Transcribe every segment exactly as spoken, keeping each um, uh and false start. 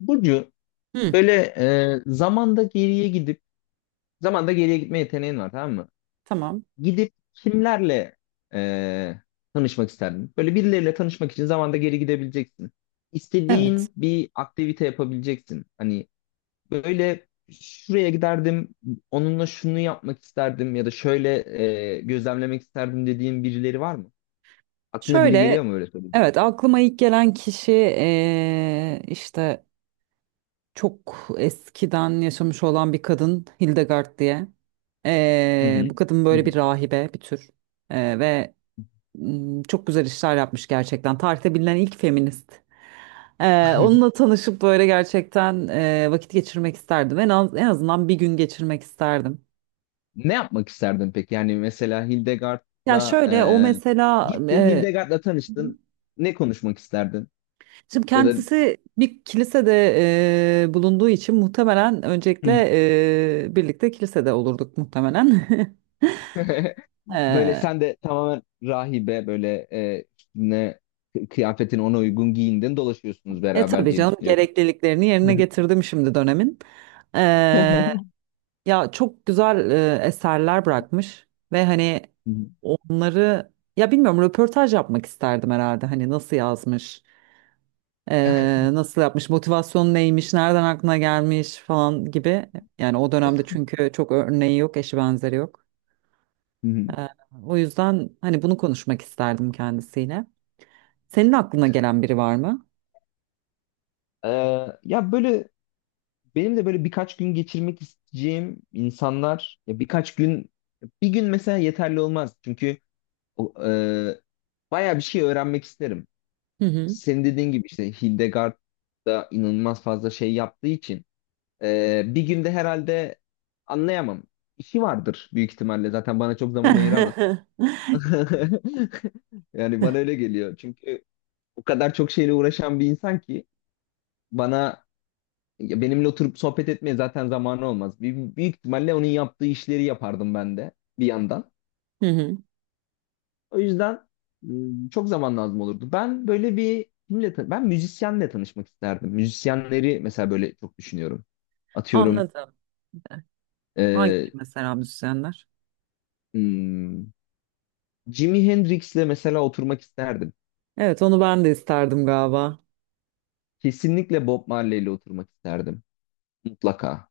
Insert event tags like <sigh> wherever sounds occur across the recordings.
Burcu, Hı. böyle e, zamanda geriye gidip zamanda geriye gitme yeteneğin var, tamam mı? Tamam. Gidip kimlerle e, tanışmak isterdin? Böyle birileriyle tanışmak için zamanda geri gidebileceksin. Evet. İstediğin bir aktivite yapabileceksin. Hani böyle şuraya giderdim, onunla şunu yapmak isterdim ya da şöyle e, gözlemlemek isterdim dediğin birileri var mı? Aklına biri Şöyle, geliyor mu, öyle söyleyeyim? evet aklıma ilk gelen kişi eee, işte çok eskiden yaşamış olan bir kadın Hildegard diye. Hı Eee, hı. bu kadın Hı böyle bir hı. rahibe, bir tür. Eee, ve mm, çok güzel işler yapmış gerçekten. Tarihte bilinen ilk feminist. Eee, <laughs> onunla tanışıp böyle gerçekten eee, vakit geçirmek isterdim. En az, en azından bir gün geçirmek isterdim. Ne yapmak isterdin peki? Yani mesela Ya Hildegard'la şöyle o e, mesela gittin, eee Hildegard'la tanıştın. Ne konuşmak isterdin? Şimdi Ya da kendisi bir kilisede e, bulunduğu için muhtemelen öncelikle <laughs> e, birlikte kilisede olurduk muhtemelen. <laughs> böyle E, sen de tamamen rahibe böyle, e, ne kıyafetin ona uygun giyindin, dolaşıyorsunuz e beraber tabii diye canım, düşünüyorum. gerekliliklerini yerine <laughs> getirdim şimdi dönemin. E, Hı ya çok güzel e, eserler bırakmış ve hani onları, ya bilmiyorum, röportaj yapmak isterdim herhalde. Hani nasıl yazmış, e, nasıl yapmış, motivasyonu neymiş, nereden aklına gelmiş falan gibi. Yani o dönemde çünkü çok örneği yok, eşi benzeri yok. hı. Ee, o yüzden hani bunu konuşmak isterdim kendisiyle. Senin aklına gelen biri var mı? Ee, ya böyle benim de böyle birkaç gün geçirmek isteyeceğim insanlar, ya birkaç gün, bir gün mesela yeterli olmaz çünkü o, e, bayağı bir şey öğrenmek isterim. Hı hı. senin dediğin gibi işte Hildegard da inanılmaz fazla şey yaptığı için e, bir günde herhalde anlayamam. İşi vardır büyük ihtimalle. Zaten bana çok zaman ayıramaz. <laughs> <laughs> Yani bana öyle geliyor. Çünkü o kadar çok şeyle uğraşan bir insan ki, bana, ya benimle oturup sohbet etmeye zaten zamanı olmaz. Büy- Büyük ihtimalle onun yaptığı işleri yapardım ben de bir yandan. Hı hı. O yüzden m, çok zaman lazım olurdu. Ben böyle bir kimle tan- ben müzisyenle tanışmak isterdim. Müzisyenleri mesela böyle çok düşünüyorum. Atıyorum Anladım. Hangi e, mesela? Müzisyenler? m, Jimi Hendrix'le mesela oturmak isterdim. Evet, onu ben de isterdim galiba. Kesinlikle Bob Marley'le oturmak isterdim. Mutlaka.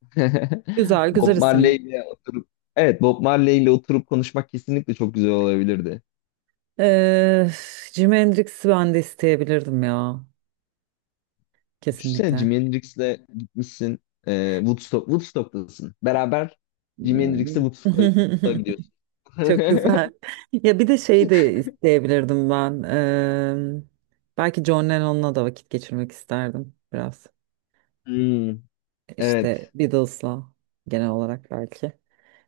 <laughs> Güzel güzel Bob isim. Marley'le oturup evet Bob Marley'le oturup konuşmak kesinlikle çok güzel olabilirdi. Ee, Jimi Hendrix'i ben de isteyebilirdim ya. Düşünsene, Kesinlikle. Jimi Hendrix'le gitmişsin, e, Woodstock, Woodstock'tasın. Beraber Jimi Hendrix'le Woodstock'a Woodstock'a gidiyorsun. <laughs> Çok güzel. <laughs> <laughs> Ya bir de şey de isteyebilirdim ben. Eee, belki John Lennon'la da vakit geçirmek isterdim biraz. Hmm, İşte evet. Beatles'la genel olarak belki.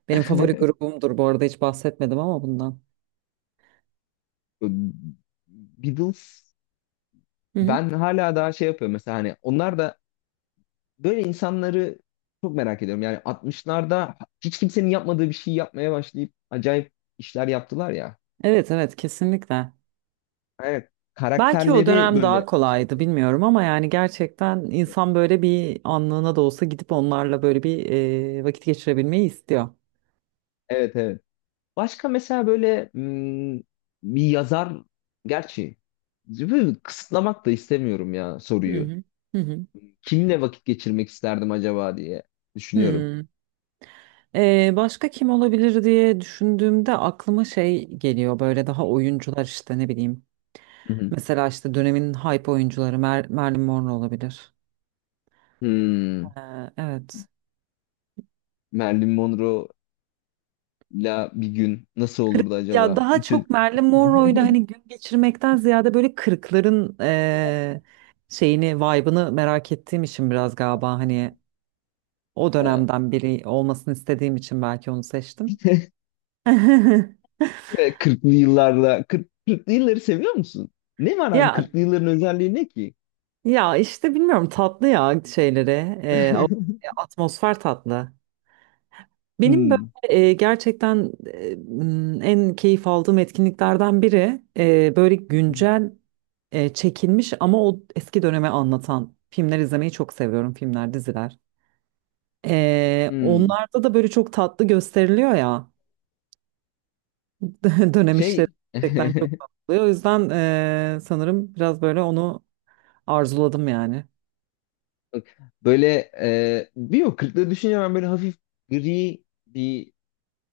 Benim favori <laughs> grubumdur bu arada, hiç bahsetmedim ama bundan. Beatles, Hı hı. ben hala daha şey yapıyorum mesela, hani onlar da böyle insanları çok merak ediyorum. Yani altmışlarda hiç kimsenin yapmadığı bir şey yapmaya başlayıp acayip işler yaptılar ya. Evet, evet, kesinlikle. Evet. Belki o Karakterleri dönem daha böyle şey kolaydı, yapıyor. bilmiyorum, ama yani gerçekten insan böyle bir anlığına da olsa gidip onlarla böyle bir eee, vakit geçirebilmeyi istiyor. Evet, evet. Başka mesela böyle, hmm, bir yazar, gerçi böyle kısıtlamak da istemiyorum ya Hı soruyu. hı. Hı hı. Kimle vakit geçirmek isterdim acaba diye düşünüyorum. Hmm. Ee, başka kim olabilir diye düşündüğümde aklıma şey geliyor, böyle daha oyuncular işte, ne bileyim. Hı hı. Mesela işte dönemin hype oyuncuları, Mer- Marilyn Monroe olabilir. Hmm. Ee, evet. Marilyn Monroe'la bir gün nasıl Kırk- olurdu ya acaba? daha Bütün çok <laughs> Marilyn Monroe'yla hani gün geçirmekten ziyade böyle kırkların eee, şeyini, vibe'ını merak ettiğim için biraz galiba, hani o he, dönemden biri olmasını istediğim için belki onu seçtim. <laughs> kırklı <laughs> yıllarda, kırk, kırklı yılları seviyor musun? Ne var abi, Ya kırklı yılların özelliği ne ki? Ya işte bilmiyorum, tatlı ya şeyleri. Ee, o- e, <laughs> atmosfer tatlı. Benim böyle Hmm. e, gerçekten e, m, en keyif aldığım etkinliklerden biri, e, böyle güncel e, çekilmiş ama o eski döneme anlatan filmler izlemeyi çok seviyorum. Filmler, diziler. Ee, Hmm. Onlarda da böyle çok tatlı gösteriliyor ya. <laughs> Dönem işleri Şey, gerçekten <laughs> çok tatlı oluyor. O yüzden e, sanırım biraz böyle onu arzuladım yani. bak, böyle e, bir o kırklı düşünce, ben böyle hafif gri bir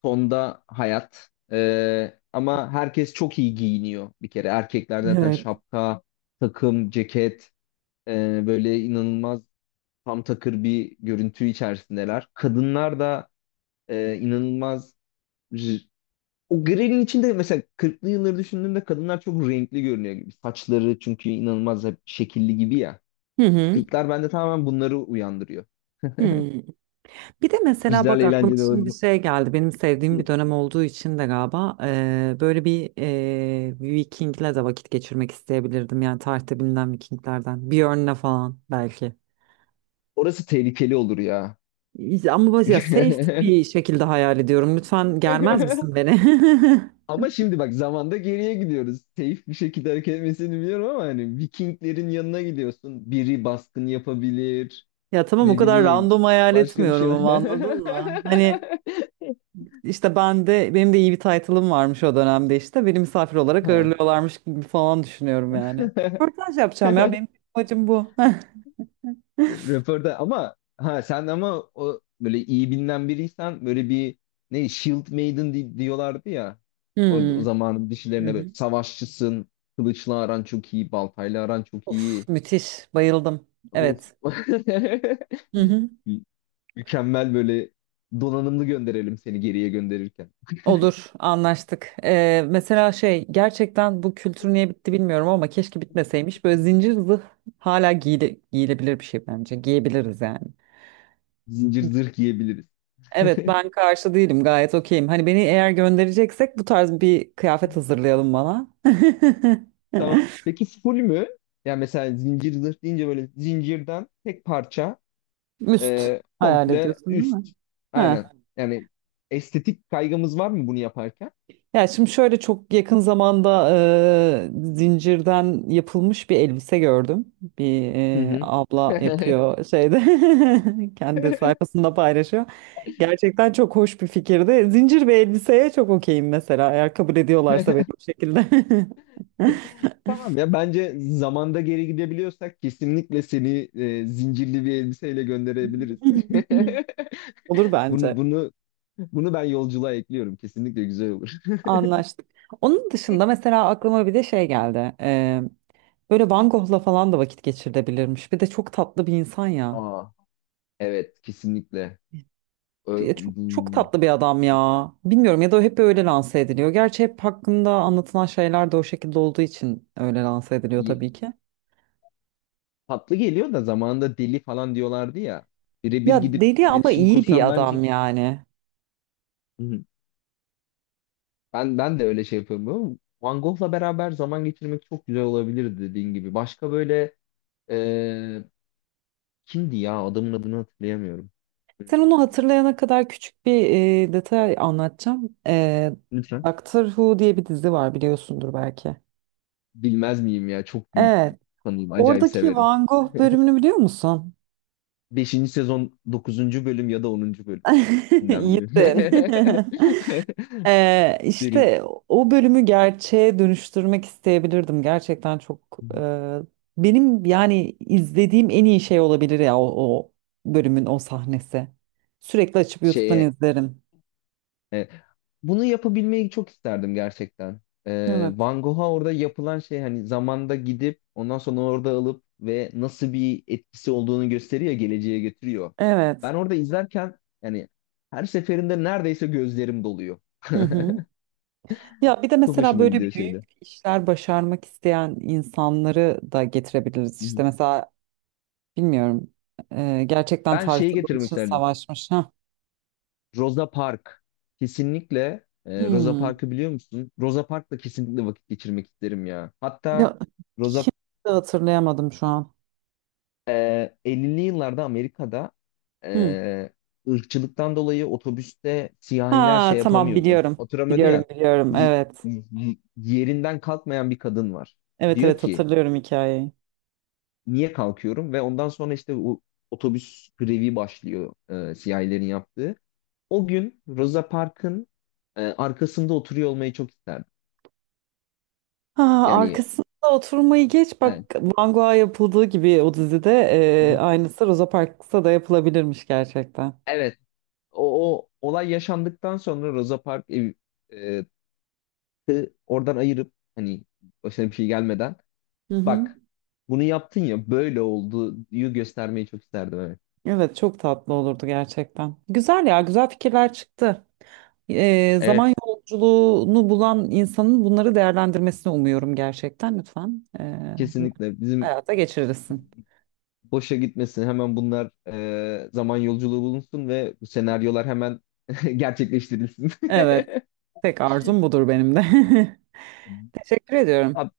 tonda hayat, E, ama herkes çok iyi giyiniyor bir kere, erkekler zaten Evet. şapka, takım ceket, E, böyle inanılmaz tam takır bir görüntü içerisindeler. Kadınlar da e, inanılmaz, r- o grelin içinde, mesela kırklı yılları düşündüğümde kadınlar çok renkli görünüyor gibi. Saçları çünkü inanılmaz hep şekilli gibi ya. Hı hı. Kırklar bende tamamen bunları uyandırıyor. Hı. Bir de mesela Güzel, bak, aklıma eğlenceli şimdi bir olabilir. şey geldi. Benim sevdiğim bir dönem olduğu için de galiba eee, böyle bir eee Viking'le de vakit geçirmek isteyebilirdim. Yani tarihte bilinen Vikinglerden. Björn'le falan belki. Orası tehlikeli olur ya. Ama böyle ya safe bir <laughs> şekilde hayal ediyorum. Lütfen germez misin beni? <laughs> Ama şimdi bak, zamanda geriye gidiyoruz. Safe bir şekilde hareket etmesini biliyorum ama hani Vikinglerin yanına gidiyorsun. Biri baskın yapabilir. Ya tamam, o Ne kadar bileyim. random hayal Başka bir şey. etmiyorum <laughs> ama, anladın mı? Hani işte ben de, benim de iyi bir title'ım varmış o dönemde işte. Beni misafir olarak Ha. ağırlıyorlarmış gibi falan düşünüyorum yani. Röportaj yapacağım ya. Benim <laughs> amacım bu. <laughs> Röportaj, ama ha sen, ama o böyle iyi bilinen biriysen, böyle bir ne Shield Maiden di- diyorlardı ya. Orada o Hmm, zamanın Hı dişilerine böyle, hı. savaşçısın, kılıçla aran çok iyi, baltayla aran çok Of, iyi. müthiş. Bayıldım. Of. Evet. <laughs> Hı hı. Mü- Mükemmel, böyle donanımlı gönderelim seni geriye gönderirken. Olur, anlaştık. Ee, mesela şey, gerçekten bu kültür niye bitti bilmiyorum ama keşke bitmeseymiş. Böyle zincir zırh hala giyile, giyilebilir bir şey bence. Giyebiliriz yani. Zincir zırh giyebiliriz. Evet, <laughs> ben karşı değilim. Gayet okeyim. Hani beni eğer göndereceksek, bu tarz bir kıyafet hazırlayalım bana. Tamam. Peki, full mü? Yani mesela zincir zırh deyince böyle zincirden tek parça, <laughs> Üst e, hayal komple ediyorsun değil mi? üst. Aynen. Ha. Yani estetik kaygımız var mı bunu yaparken? Ya şimdi şöyle, çok yakın zamanda e, zincirden yapılmış bir elbise gördüm. Bir Hı e, hı. abla <laughs> yapıyor şeyde, <laughs> kendi sayfasında paylaşıyor. Gerçekten çok hoş bir fikirdi. Zincir ve elbiseye çok okeyim mesela, eğer kabul ediyorlarsa beni bu şekilde. Tamam ya, bence zamanda geri gidebiliyorsak kesinlikle seni e, zincirli bir elbiseyle gönderebiliriz. <laughs> <laughs> Olur Bunu bence. bunu bunu ben yolculuğa ekliyorum. Kesinlikle güzel olur. Anlaştık. Onun dışında mesela aklıma bir de şey geldi. E, böyle Van Gogh'la falan da vakit geçirilebilirmiş. Bir de çok tatlı bir insan ya. Aa, evet, kesinlikle. Ö- Ya çok, çok bu- tatlı bir adam ya. Bilmiyorum, ya da hep öyle lanse ediliyor. Gerçi hep hakkında anlatılan şeyler de o şekilde olduğu için öyle lanse ediliyor tabii ki. tatlı geliyor da zamanında deli falan diyorlardı ya. Birebir Ya gidip deli, ama iletişim iyi bir kursam bence. adam yani. Hı hı. Ben ben de öyle şey yapıyorum, ama Van Gogh'la beraber zaman geçirmek çok güzel olabilirdi dediğin gibi. Başka böyle e, kimdi ya? Adamın adını hatırlayamıyorum. Sen onu Hmm, hatırlayana kadar küçük bir e, detay anlatacağım. E, Lütfen. Doctor Who diye bir dizi var, biliyorsundur belki. Bilmez miyim ya? Çok büyük Evet. fanıyım. Acayip Oradaki severim. Van Gogh bölümünü biliyor musun? Beşinci sezon dokuzuncu bölüm ya da onuncu <laughs> bölümünden biri. İyisin. <laughs> Ee, <laughs> Derin işte o bölümü gerçeğe dönüştürmek isteyebilirdim. Gerçekten çok e, benim yani izlediğim en iyi şey olabilir ya, o, o bölümün o sahnesi. Sürekli açıp YouTube'dan şeye. izlerim. Evet. Bunu yapabilmeyi çok isterdim gerçekten. Ee, Evet. Van Gogh'a orada yapılan şey, hani zamanda gidip ondan sonra orada alıp ve nasıl bir etkisi olduğunu gösteriyor, geleceğe götürüyor. Evet. Ben orada izlerken, yani her seferinde neredeyse gözlerim doluyor. Hı hı. Ya bir de Çok mesela hoşuma böyle gidiyor büyük şeyde. işler başarmak isteyen insanları da getirebiliriz. Hı İşte hı. mesela, bilmiyorum, e, gerçekten Ben şeyi tarihte bunun getirmek için isterdim. savaşmış. Ha. Rosa Park. Kesinlikle, e, Rosa Hmm. Park'ı biliyor musun? Rosa Park'la kesinlikle vakit geçirmek isterim ya. Hatta Ya, Rosa. kimse, hatırlayamadım şu an. Ee, ellili yıllarda Amerika'da Hı. e, ırkçılıktan dolayı otobüste siyahiler Ha şey tamam, yapamıyordu. biliyorum. Oturamıyordu Biliyorum, ya. biliyorum, Y- evet. y- yerinden kalkmayan bir kadın var. Evet, Diyor evet, ki, hatırlıyorum hikayeyi. niye kalkıyorum? Ve ondan sonra işte o otobüs grevi başlıyor, e, siyahilerin yaptığı. O gün Rosa Parks'ın e, arkasında oturuyor olmayı çok isterdim. Ha, Yani, arkasında oturmayı geç, evet. bak Van Gogh'a yapıldığı gibi o dizide, Hı e, hı. aynısı Rosa Parks'ta da yapılabilirmiş gerçekten. Evet. O, o olay yaşandıktan sonra Rosa Parks ev- e, e, oradan ayırıp, hani başına bir şey gelmeden, Hı hı. bak bunu yaptın ya, böyle oldu diye göstermeyi çok isterdim, evet. Evet, çok tatlı olurdu gerçekten. Güzel ya, güzel fikirler çıktı. E, zaman Evet, yolculuğunu bulan insanın bunları değerlendirmesini umuyorum gerçekten, lütfen. E, bunları kesinlikle bizim hayata geçirirsin. boşa gitmesin hemen bunlar, e, zaman yolculuğu bulunsun ve bu senaryolar hemen <laughs> gerçekleştirilsin. Evet, <laughs> tek arzum budur benim de. <laughs> Teşekkür ediyorum. Abi,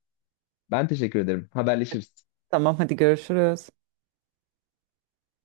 ben teşekkür ederim. Haberleşiriz. Tamam, hadi görüşürüz.